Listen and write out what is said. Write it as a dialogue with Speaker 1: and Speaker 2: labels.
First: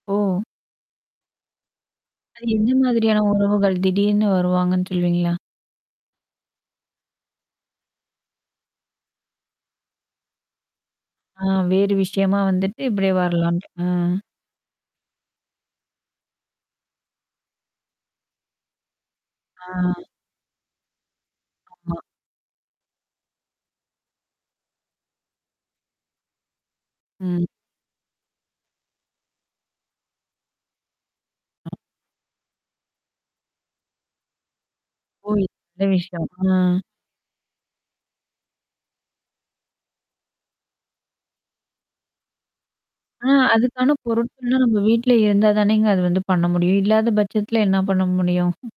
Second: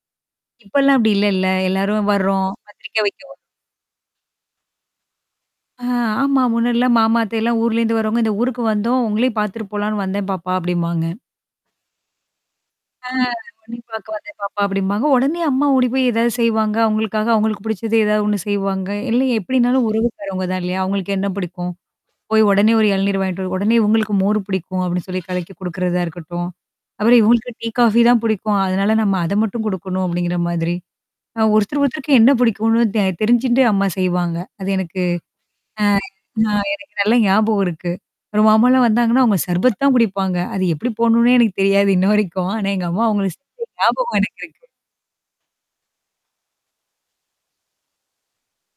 Speaker 1: ஓ!
Speaker 2: இப்பல்லாம் அப்டி இல்லல்ல! எல்லாரும்
Speaker 1: அது
Speaker 2: வர்றோம்.
Speaker 1: எந்த
Speaker 2: பத்திரிக்கை வைக்க
Speaker 1: மாதிரியான
Speaker 2: வ
Speaker 1: உறவுகள், திடீர்னு வருவாங்கன்னு சொல்லுவீங்களா?
Speaker 2: ஆ ஆமா. முன்னாடிலாம் மாமா அத்தையல்லாம் ஊர்லேருந்து வருவங்க. "இந்த ஊருக்கு வந்தோம். உங்களையும் பாத்துட்டு போலான்னு வந்தேன் பாப்பா" அப்டீம்பாங்க.
Speaker 1: ஆ, வேறு விஷயமா வந்துட்டு,
Speaker 2: ஆ,
Speaker 1: இப்படியியே வரலான்ட்டு. அ.
Speaker 2: "உன்னையும் பாக்க வந்தேன் பாப்பா" அப்டீம்பாங்க. உடனே அம்மா ஓடி போயி ஏதாவது செய்வாங்க, அவுங்களுக்காக அவுங்களுக்கு பிடிச்சது ஏதாவது ஒண்ணு செய்வாங்க? இல்ல எப்டீன்னாலும்
Speaker 1: ஆ.
Speaker 2: உறவுக்காறவங்க தான் இல்லையா? அவுங்களுக்கு என்னா பிடிக்கும்?
Speaker 1: ஆமா.
Speaker 2: போய் உடனே ஒரு இளநீர் வாங்கிட்டு வ உடனே உங்களுக்கு மோர் பிடிக்கும் அப்டீன்னு சொல்லி கலைக்கி குடுக்குறதா இருக்கட்டும், அப்புறம்
Speaker 1: ம்.
Speaker 2: இவுங்களுக்கு டீ, காஃபி தான் புடிக்கும். அதனால நம்ம அத மட்டும் குடுக்கணும் அப்படிங்கிற மாதிரி. அ ஒருத்தர் ஒருத்தருக்கு என்ன பிடிக்கும்னு தெ தெரிஞ்சுண்டு அம்மா செய்வாங்க. அது எனக்கு
Speaker 1: ஓ [unintelligible]
Speaker 2: அ
Speaker 1: நல்ல விஷயம்.
Speaker 2: ஆ
Speaker 1: அ.
Speaker 2: எனக்கு நல்லா ஞாபகம் இருக்கு. அப்புறம், மாமாலாம் வந்தாங்கன்னா, அவுங்க சர்பத் தான் குடிப்பாங்க அது எப்படி போடணும்ன்னே எனக்கு தெரியாது இன்ன வரைக்கும், ஆனா, எங்க அம்மா
Speaker 1: ஆ,
Speaker 2: அவுங்களுக்கு செஞ்ச
Speaker 1: அதுக்கான
Speaker 2: ஞாபகம் எனக்கு
Speaker 1: பொருட்கள்லாம்,
Speaker 2: இருக்கு.
Speaker 1: நம்ம வீட்ல இருந்தா தானேங்க அது வந்து பண்ண முடியும்? இல்லாத பட்சத்துல என்னா பண்ண முடியும்?